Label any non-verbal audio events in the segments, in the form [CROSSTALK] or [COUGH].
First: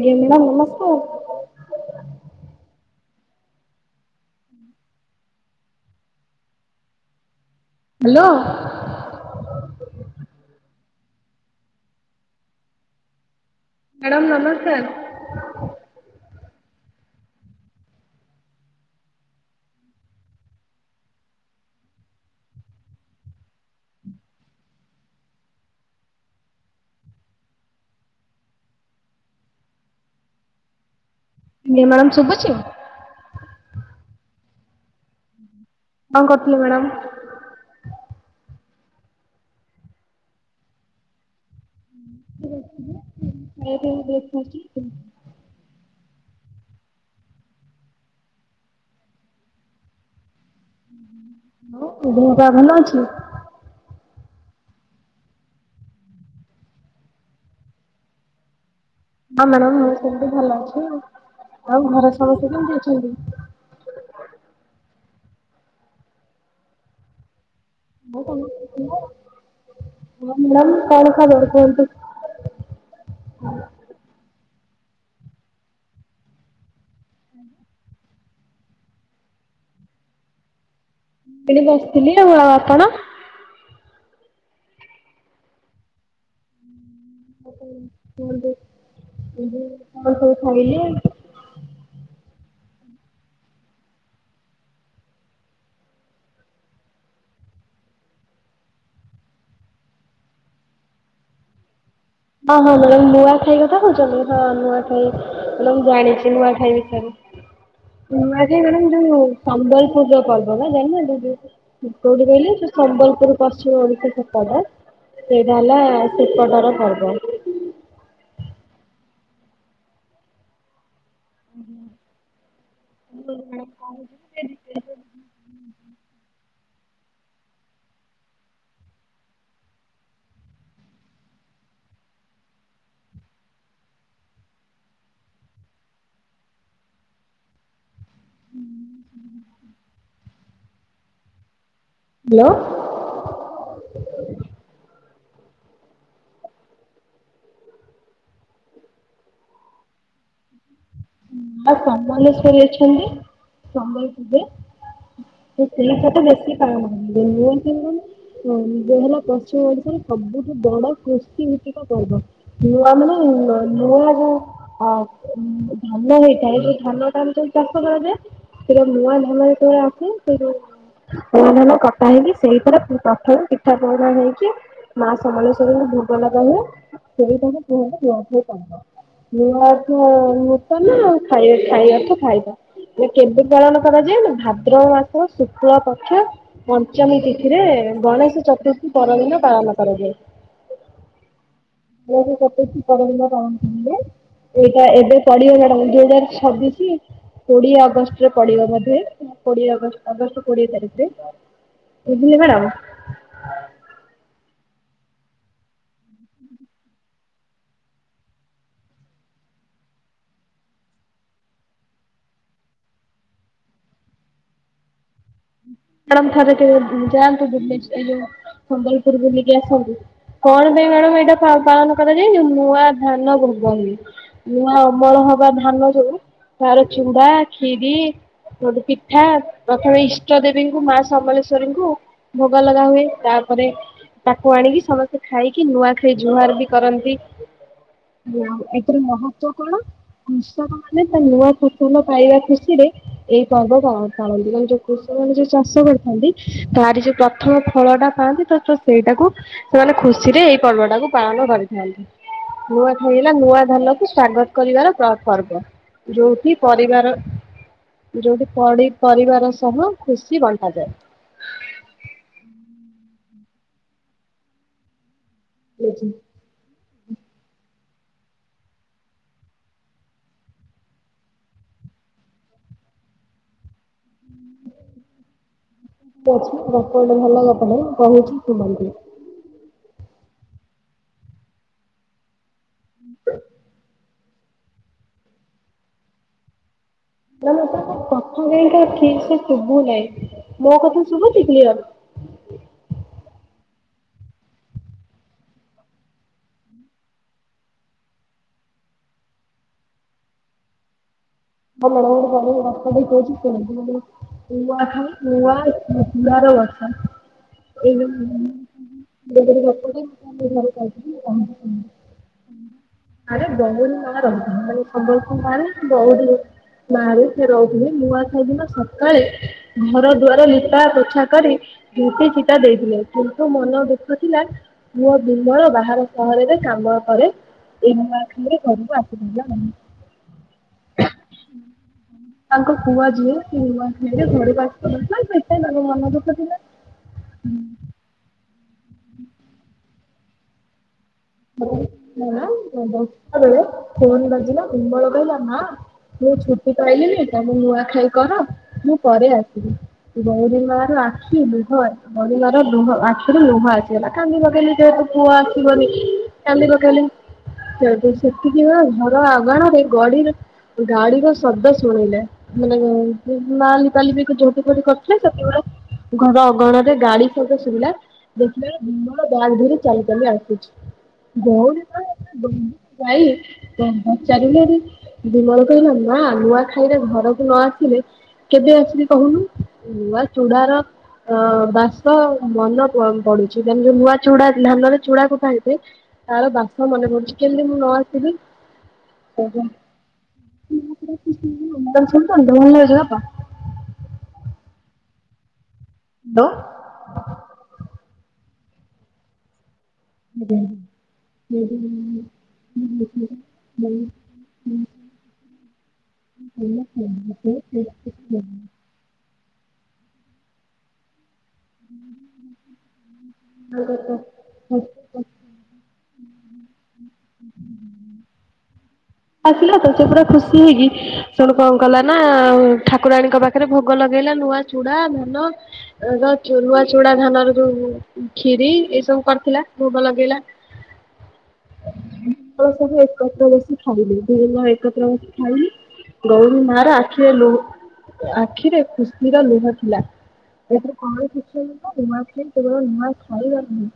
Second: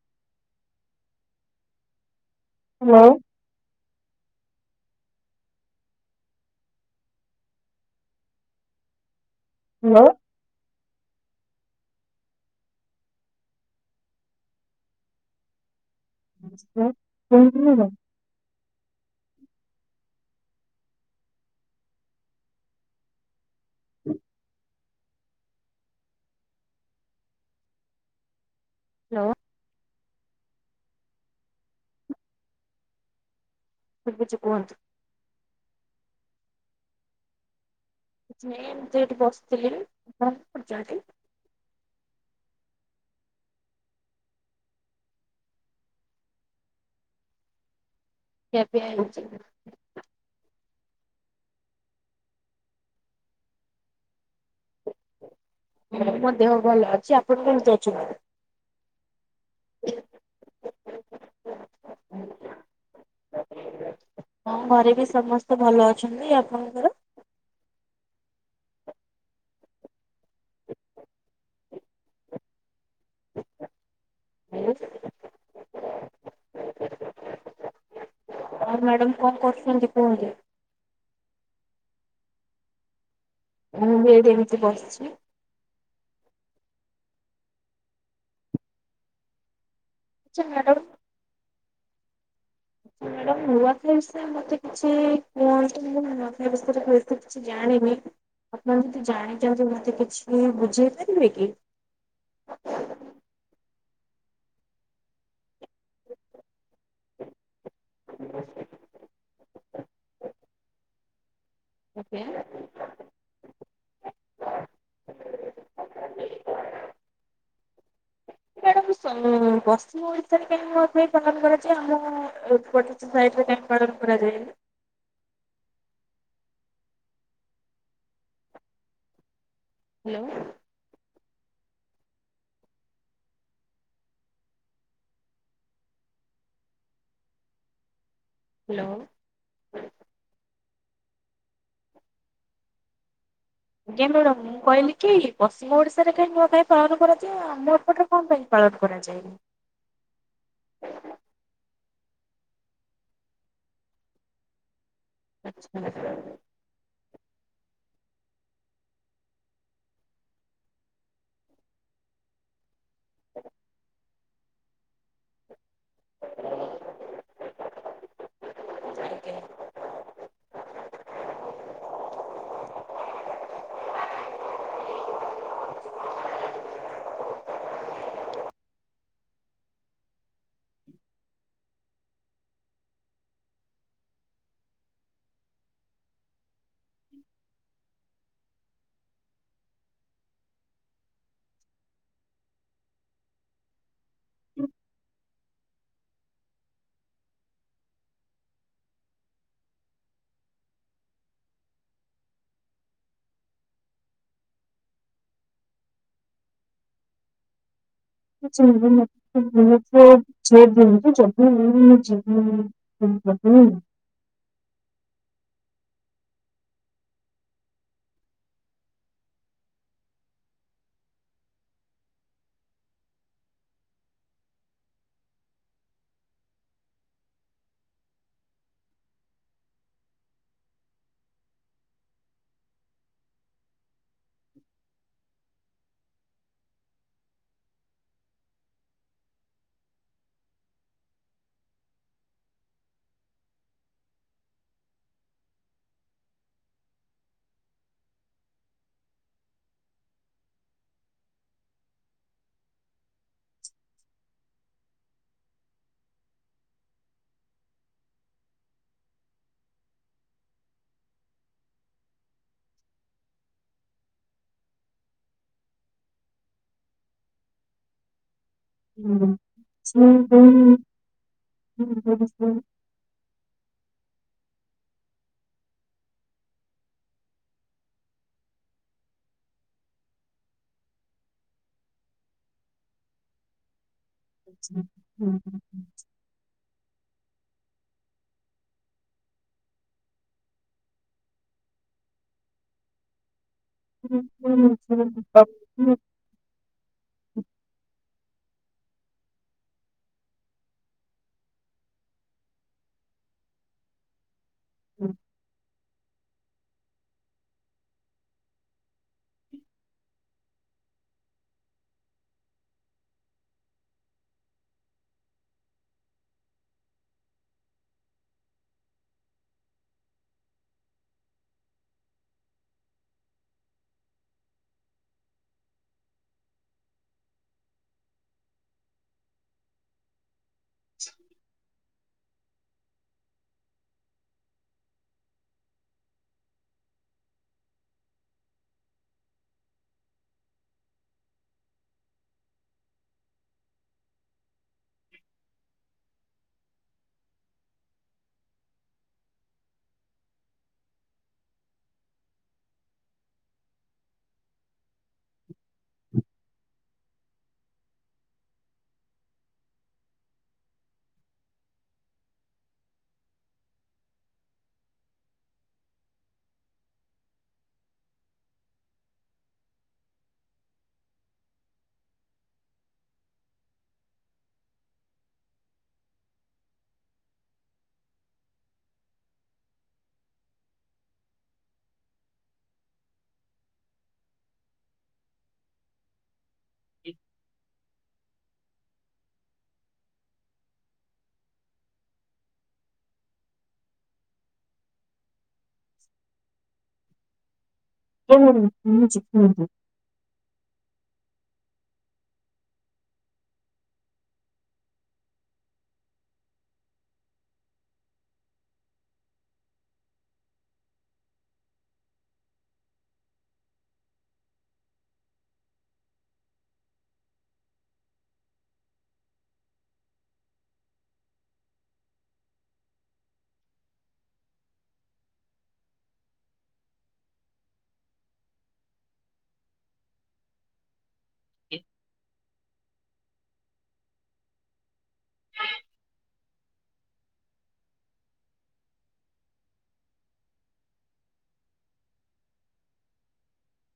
ଆଜ୍ଞା ମ୍ୟାଡ଼ାାମ ନମସ୍କାର। Hello. Hello. Madam ନମସ୍କାର। ନମସ୍କାର୍ କୁହନ୍ତୁ ମାଡାମ୍। [INAUDIBLE] ହ୍ୟାଲୋ। ଇଏ ମ୍ୟାଡ଼ାମ ଶୁଭୁଛି? ସୁବୁଛି କୁହନ୍ତୁ। କଣ କରୁଥିଲେ ମ୍ୟାଡ଼ାମ୍? କିଛି ନାଇ ଏମତି ଏଠି ବସିଥିଲି କଣ କରୁଛ ହେଠି? [UNINTELLIGIBLE] ଖିଆ ପିଆ ହେଇଛି? ଦେହ ପା ଭଲ ଅଛି। ମୋ ଦେହ ଭଲ ଅଛି ଆପଣ କେମିତି ଅଛନ୍ତି? ହଁ ମ୍ୟାଡ଼ାମ ମୁଁ ସେମିତି ଭଲ ଅଛି ଆଉ ଘର ସମସ୍ତେ କେମିତି ଅଛନ୍ତି? ହଁ ଘ ସମସ୍ତେ ଭଲ ଅଛନ୍ତି ଆପଣଙ୍କର? [UNINTELLIGIBLE] ହଁ ମ୍ୟାଡ଼ାମ କଣ ଖାଇଲେନି କୁହନ୍ତୁ। [INAUDIBLE] [INAUDIBLE] ଆଉ ମ୍ୟାଡାମ କଣ କରୁଛନ୍ତି କୁହନ୍ତୁ। ଏଠି ବସିଥିଲି ଆଉ ଆପଣ। ମୁଁ ବି ଏଠି ଏମିତି ବସିଛି। କୁହନ୍ତୁ କଣ ସବୁ ଖାଇଲଲେ? [INAUDIBLE] ନୂଆଖାଇ ବିଷୟରେ ମତେ କିଛି କୁହନ୍ତୁ ମୁଁ ନୂଆଖାଇ ବିଷୟରେ ବେଶି କିଛି ଜାଣିନି। ଆପଣ ଯଦି ଜାଣିଛନ୍ତି ମତେ କିଛି ବୁଝେଇ ପାରିବେ କି? ଓଁ ହଁ ମ୍ୟାଡାମ ନୂଆଖାଇ କଥା କହୁଛନ୍ତି ହଁ ନୂଆଖାଇ ମ୍ୟାଡ଼ାମ ଜାଣିଛି ନୂଆ ଖାଇ ନୂଆଁଖାଇ ମ୍ୟାଡ଼ାମ ଯୋଉ ସମ୍ବଲପୁର ର ପର୍ବ ନା ଜାଣିନାହାନ୍ତି। କୋଉଠି କହିଲେ ସେ ସମ୍ବଲପୁର ପଶ୍ଚିମ ଓଡିଶା ସେପଟ। ସେଇ ଟା ହେଲା ସେପଟର ପର୍ବ। ମ୍ୟାଡାମ ପଶ୍ଚିମ ଓଡିଶାରେ କାହିଁକି ନୂଆ ଖାଇ ପାଳନ କରାଯାଏ, ଆମ ଅପଟ ସାଇଟ୍ ରେ ତ କାଈ ପାଳନ କରାଯାଏନି। ହାଲୋ। ହାଲୋ। ହାଲୋ। ଆଜ୍ଞା ମାଡାମ୍, ମୁଁ କହିଲି କି ପଶ୍ଚିମ ଓଡିଶାରେ କାଇହିଁ ନୂଆ କାହିଁ ପାଳନ କରାଯାଏ, ଆମ ଏପଟରେ କଣ ପାଇଁ ପାଳନ କରାଯାଏନି? ହ [INAUDIBLE] ମା ସମଲେଶ୍ଵରୀ ଅଛନ୍ତି, ସମ୍ବଲପୁର୍ ରେ ସେ ସେଇଟା ତ ବେଶୀ ପାନୁ [UNINTELLIGIBLE] ହ ଯେ ହେଲା ପଶ୍ଚିମ ଓଡିଶାରେ ସବୁଠୁ ବଡ କୃଷି ଭିତିକ ପର୍ବ। ତା ମାନେ ନୂଆ ଯ ଅ ଧାନ ହେଇଥାଏ, ଯୋଉ ଧାନ ଟା ଚାଷ କରାଯାଏ ସେ ନୂଆ ଧାନ ଯେତେବେଳେ ଆସେ, ସେ ଯଉ ନୂଆଧାନ କଟା ହେଇକି, ସେଇଥରେ ପ୍ରଥମେ ପିଠା ପଣା ହେଇକି, ମା ସମଲେଶ୍ଵରିଙ୍କୁ ଭୋଗ ଲ ହ ସେଇଟ କୁହୟ [UNINTELLIGIBLE] ନା ଖାଇ ଖାଇ ଆ କୁ ଖାଇବା। କେବେ ପାଳନ କରାଯାଏ ନା ଭାଦ୍ର ମାସ ଶୁକ୍ଳ ପକ୍ଷ ପଞ୍ଚମୀ ତିଥିରେ, ଗଣେଶ ଚତୁର୍ଥୀ ପରଦିନ ପାଳନ କରାଯାଏ। ଏ କତି ପଡ଼ା ପାଣେ [UNINTELLIGIBLE] ଏଇଟା ଏବେ ପଡିବ ମ୍ୟାଡାମ ଯୋଦାର ଛବିଶି କୋଡିଏ ଅଗଷ୍ଟରେ ପଡିବ ବୋଧେ, କୋଡିଏ ଅଗଷ୍ଟ, ଅଗଷ୍ଟ କୋଡିଏ ତାରିଖରେ ଏିନ କଡ଼ାମ [UNINTELLIGIBLE] ଅ [UNINTELLIGIBLE] ହ ହୁଁ [INAUDIBLE] ମାଡାମ୍ ଥରେ କେଵେ ଯାଆନ୍ତୁ ବୁଲି, ଏ ଯଉ ସମ୍ବଲପୁର ବୁଲିକି ଆସନ୍ତୁ। କଣ ପାଇଁ ମ୍ୟାଡାମ ଏଇଟା ପାଳନ କରାଯାଏ ନୂଆ ଧାନ ଗୁବ [UNINTELLIGIBLE] ନ ନୂଆ ଅମଳ ନୂଆ ଧାନ ଯଉ ତାର ଚୁଡା ଖିରି ପିଠା ପ୍ରଥମେ ଇଷ୍ଟ ଦେ ଙ୍କୁ ମା ସମଲେଶ୍ଵରୀଙ୍କୁ ଭୋଗ ଲଗା ହୁଏ, ତାପରେ ତାକୁ ଆଣିକି ସମସ୍ତେ ଖାଇକି ନୂଆ ଖାଇ ଜୁହାର ବି କରନ୍ତି। ଆ ଏଥିର ମହତ୍ବ କଣ? କୃଷକ ମାନେ ତା ନୂଆ ଫସଲ ପାଇବା ଖୁସି ରେ ଏଇ ପର୍ବ ପାଳନ୍ତି, କାରଣ -ଯୋଉ କୃଷକ ମାନେ ଯୋଉ ଚାଷ କରିଥାନ୍ତି, ତାର ଯୋଉ ପ୍ରଥମ ଫଳ ଟା ପାାଆନ୍ତି ତ- ସେଇଟାକୁ ସେମାନେ ଖୁସିରେ ସେଇ ପର୍ବ ଟାକୁ ପାଳନ କରିଥାନ୍ତି। ନୂଆ ଖାଇ ହେଲା, ନୂଆ ଧାନକୁ ସ୍ଵାଗତ କରିବାର ପ ପର୍ବ। ଯୋଉଠି ପରିବାର, ଯୋଉଠି ପଡି ପରିବାର ସହ ଖୁସି ବଣ୍ଟାଯାଏ। ଲକ [UNINTELLIGIBLE] ହଁ ହ ହ ହୁଁ ହୁଁ ହଁ ଠିକ ଅଛି, ଗପ ଗଟେ ଭଲ ଗପ କର କହୁଛି- ତୁମେ ହ [UNINTELLIGIBLE] ହ ହୁଁ ହୁଁ ହୁଁ [UNINTELLIGIBLE] ନା ନାଇଁ ତାଙ୍କ କଥା କାଇକି ଠିକ ସେ ଶୁଭୁ ନାହିଁ, ମୋ କଥା ଶୁଭୁଛି କ୍ଲିଅର [INAUDIBLE] ହଁ ହଁ ହଁ ହ ଆମ ମ ମଣ୍ଡଚ ମୂ ମୂ [UNINTELLIGIBLE] ବ ବର ଅଛ ଏବେ [UNINTELLIGIBLE] ରଞ୍ଚ [UNINTELLIGIBLE] ଆରେ ବହୁତ ଗ ରହୁଥା ମାନେ ସମ୍ବଲପ ମାଁ ବହୁତ [UNINTELLIGIBLE] ନାରେ ସେ ରହୁନି ନୂଆଖାଇ ଦିନ ସକାଳେ ଘର ଦୁଆର ଲପା ପୋଛା କରି ଦୁଟି ଚିତା ଦେଇଥିଲେ, କିନ୍ତୁ ମନ ଦୁଃଖ ଥିଲା ମୋ ବିମଳ ବାହାର ସହରରେ କାମ କରେ ଏଇ ନୂଆଖାଇ ରେ ଘରକୁ ଆସିପାରିଲା ନାହି। ହୁ। ତାଙ୍କ ପୁଅ ଝିଅ ସେ ନୂଆ ଖଲେ ଘରକୁ ଆସିବ ଦାନ ପଇସ ତାଙ୍କ ମାମା ଦୁଃଖ ଦଥିଲା। ହୁଁ। ହଁ। ଫନ ମନ୍ଦିନ ଫୋନ ବାଜିଲା ଗୁମୋର କହିଲା ମା ମୁଁ ଛୁଟି ପାଇଲିିନି ତମ ନୂଆଖାଇ କର ମୁଁ ପରେ ଆସିବି ବହୁ ଦିନ ମା ର ଆଖି ଲୁହ ବିବାର ଲୁହ ଆଖିରୁ ଲୁହ ଆସିଗଲା କାନ୍ଦି ଲଗେଇଲିି ଯେହେତୁ ପୁଅ ଆସିବନି। ଚାଲି ପଲି ସେତିକି ବେଡୁ ଘର ଅଗାଣରେ ଗଡିରେ ଗାଡିର ଶବ୍ଦ ଶୁଣେଇଲେ ମାନେ ମାଲି ତାଲି ବି ଯୋଉଠି କରିଥିଲେ ସେତଗୁଡା ଘର ଅଗଣ ରେ ଗାଡି ସତ ଶୁବିଲା। ଦେଖିଲା ବେଳକୁ ବାହା ଧରି ଚାଲି ଚାଲି ଆସୁଛି। ବଉଣୀ କ ଯାଇଧଚାରିଲ ବିମଲ କହିଲ ନା ହ ନୂଆ ଖାଇଲେ ଘରକୁ ନ ଆସିଲେ କେବେ ଆସିଲି କହୁନୁ ନୂଆ ଚୁଡାର ଅ ବାସ ମନ ପଡୁଛି ତ ଯୋଉ ନୂଆ ଚୁଡା ଧାନରେ ଚୁଡା କଠାଇଥାଏ। ତାର ବାସ ମନେ କରଡଛି କେଲି ମୁଁ ନ ଆସିବି। [UNINTELLIGIBLE] ଲଜପା ହ୍ୟାଲୋ। ହଁ ହୁଁ ହୁଁ ହୁଁ। ଆ ହ ହଁ। [UNINTELLIGIBLE] ଆଗତ ଆସିଲା ତ ସେ ପୁରା ଖୁସି ହେଇକି ଶୁଣୁ କଣ କଲା ନା ଠାକୁରାଣୀଙ୍କ ପାଖରେ ଭୋଗ ଲଗେଇ ନୂଆ ଚୁଡା ଧାନ ନୂଆ ଚୁଡା ଧାନର ଯୋଉ କ୍ଷିରି ଏ ସବୁ କରିଥିଲା ଭୋଗ ଲଗେଇଲା ସବୁ ଏକ୍ର ବ ଖାଇଲିୁ ଭଲ ଏକତ୍ରବାସ ଖାଇଲି ଗୌରୀ ମାଁରେ ଆଖିରେ ଲୁହ ଆଖିରେ ଖୁସିର ଲୁହ ଥିଲା। ଏଥିରେ କଣ କିଛି ତ ନୂଆଖ କେବଳ ନୂଆ ଖାଇବାରନି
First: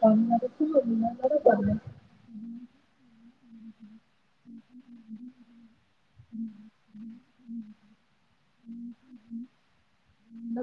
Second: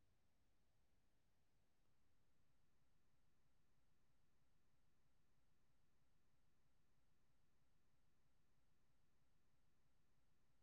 କାମନ ବିନାଗ କରିବ। ହଁ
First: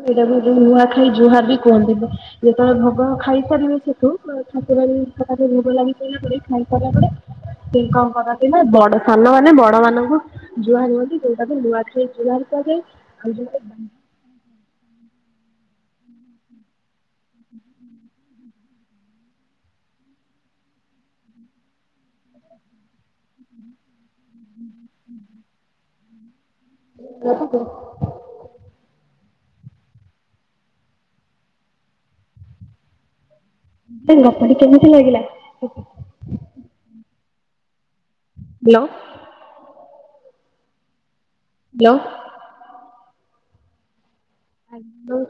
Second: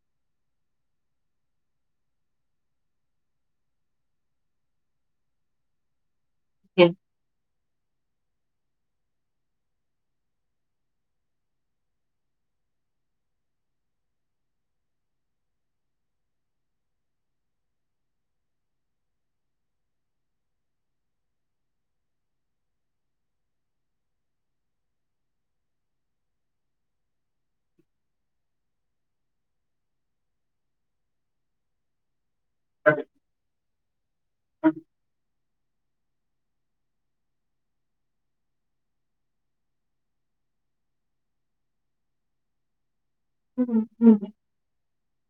ହ ହ ହଁ। ଏଇଟା ଭ ଲୁହା ଖାଇ ଜୁହା ବି କୁହନ୍ତି, ଯେତେବେଳେ ଭଗବ ଖାଇପାରିବେ ସେଠୁ [UNINTELLIGIBLE] ଭୋଗ ଲାଗି କଲା କରିବା ପଡେ ସେ କଣ କରନ୍ତି ଥିଲା ବଡ ସାନ ମାନେ ବଡ ମାନଙ୍କୁ ଜୁହାର ହୁଅନ୍ତି। ଯଉଟା କି ନୂଆଖାଇ ଜୁହାର କୁହାଯାଏ। ଆଉ [UNINTELLIGIBLE] ହୁଁ। [UNINTELLIGIBLE] [INAUDIBLE] ଙ୍ଗପଡି କେମତି ଲାଗିଲା। ହ୍ୟାଲୋ। ହ୍ୟାଲୋ। ହୁଁ ହୁଁ।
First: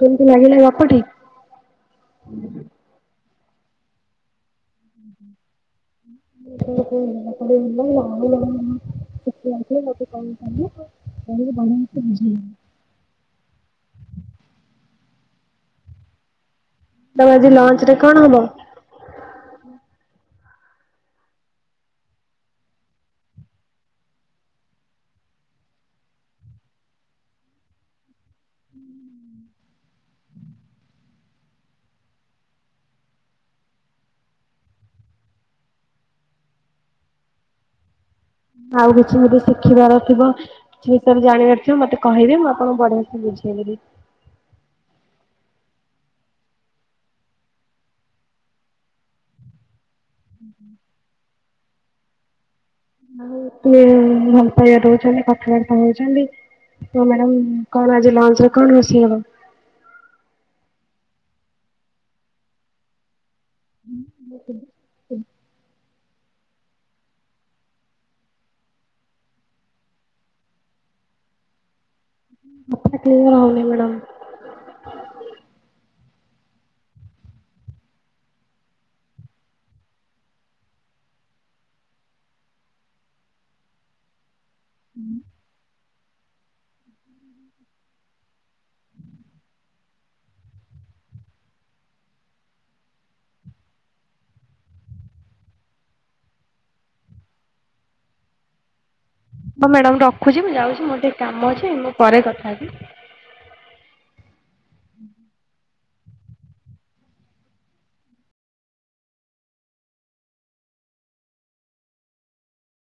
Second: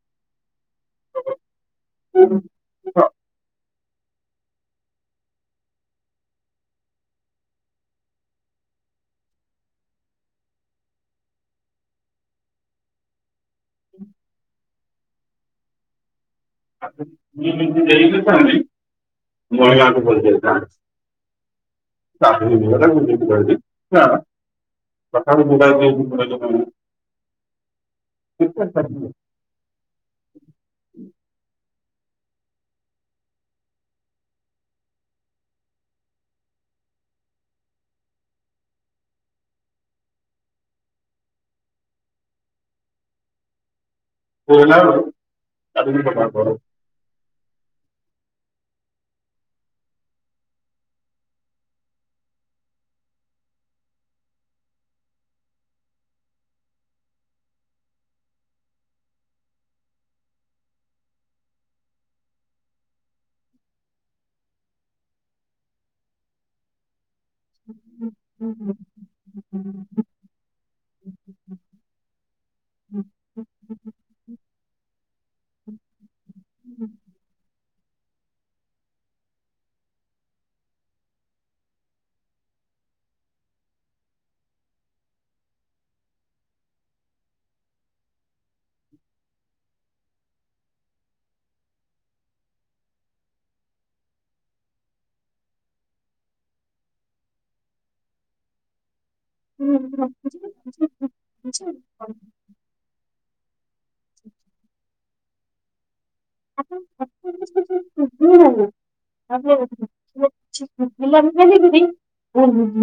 କେମିତି ଲାଗିଲା [UNINTELLIGIBLE] [UNINTELLIGIBLE] ବଝ [UNINTELLIGIBLE] [INAUDIBLE] ଆ ତମେ ଆଜି ଦେଥା ଲଞ୍ଚ ମକୁ ରେ କଣ ବ ହବ? [UNINTELLIGIBLE] [UNINTELLIGIBLE] ତଥବ୍ବି ମୋବାଇଲ୍ ପୁରାଇ [UNINTELLIGIBLE] ଠିକ୍ କଥା। ହୁଁ ଆଉ କିଛି ମୋତେ ଶିଖିବାର ଥିବ କିଛି ବିଷୟରେ ଜାଣିବାର ଥିବ ମତେ କହିବେ ମୁଁ ଆପଣଙ୍କୁ ବଢିଆ ସେ ବୁଝେଇଦେବି। କେବେ ବି [UNINTELLIGIBLE] ହୁଁ ହୁଁ [UNINTELLIGIBLE] ରହୁଚନ୍ତି କଥାବାର୍ତ୍ତ ହଉଚନ୍ତି। ତ ମ୍ୟାଡାମ କଣ ଆଜି ଲଞ୍ଚରେ କଣ ରୋଷେଇ ହବ। [UNINTELLIGIBLE] ହୁଁ ହୁଁ। [UNINTELLIGIBLE] ମ୍ୟାଡାମ। ହୁଁ ମ୍ୟାଡ଼ାମ୍ ରଖୁଚି ମୁଁ ଯାଉଚି ମୋର ଟିକେ କାମ ଅଛି ମୁଁ ପରେ କଥା ହେବି। [UNINTELLIGIBLE] [INAUDIBLE] ଆପଣଙ୍କ କଥାଗୁଡା ଶୁବୁନି [UNINTELLIGIBLE] କାହିଁକି? [UNINTELLIGIBLE]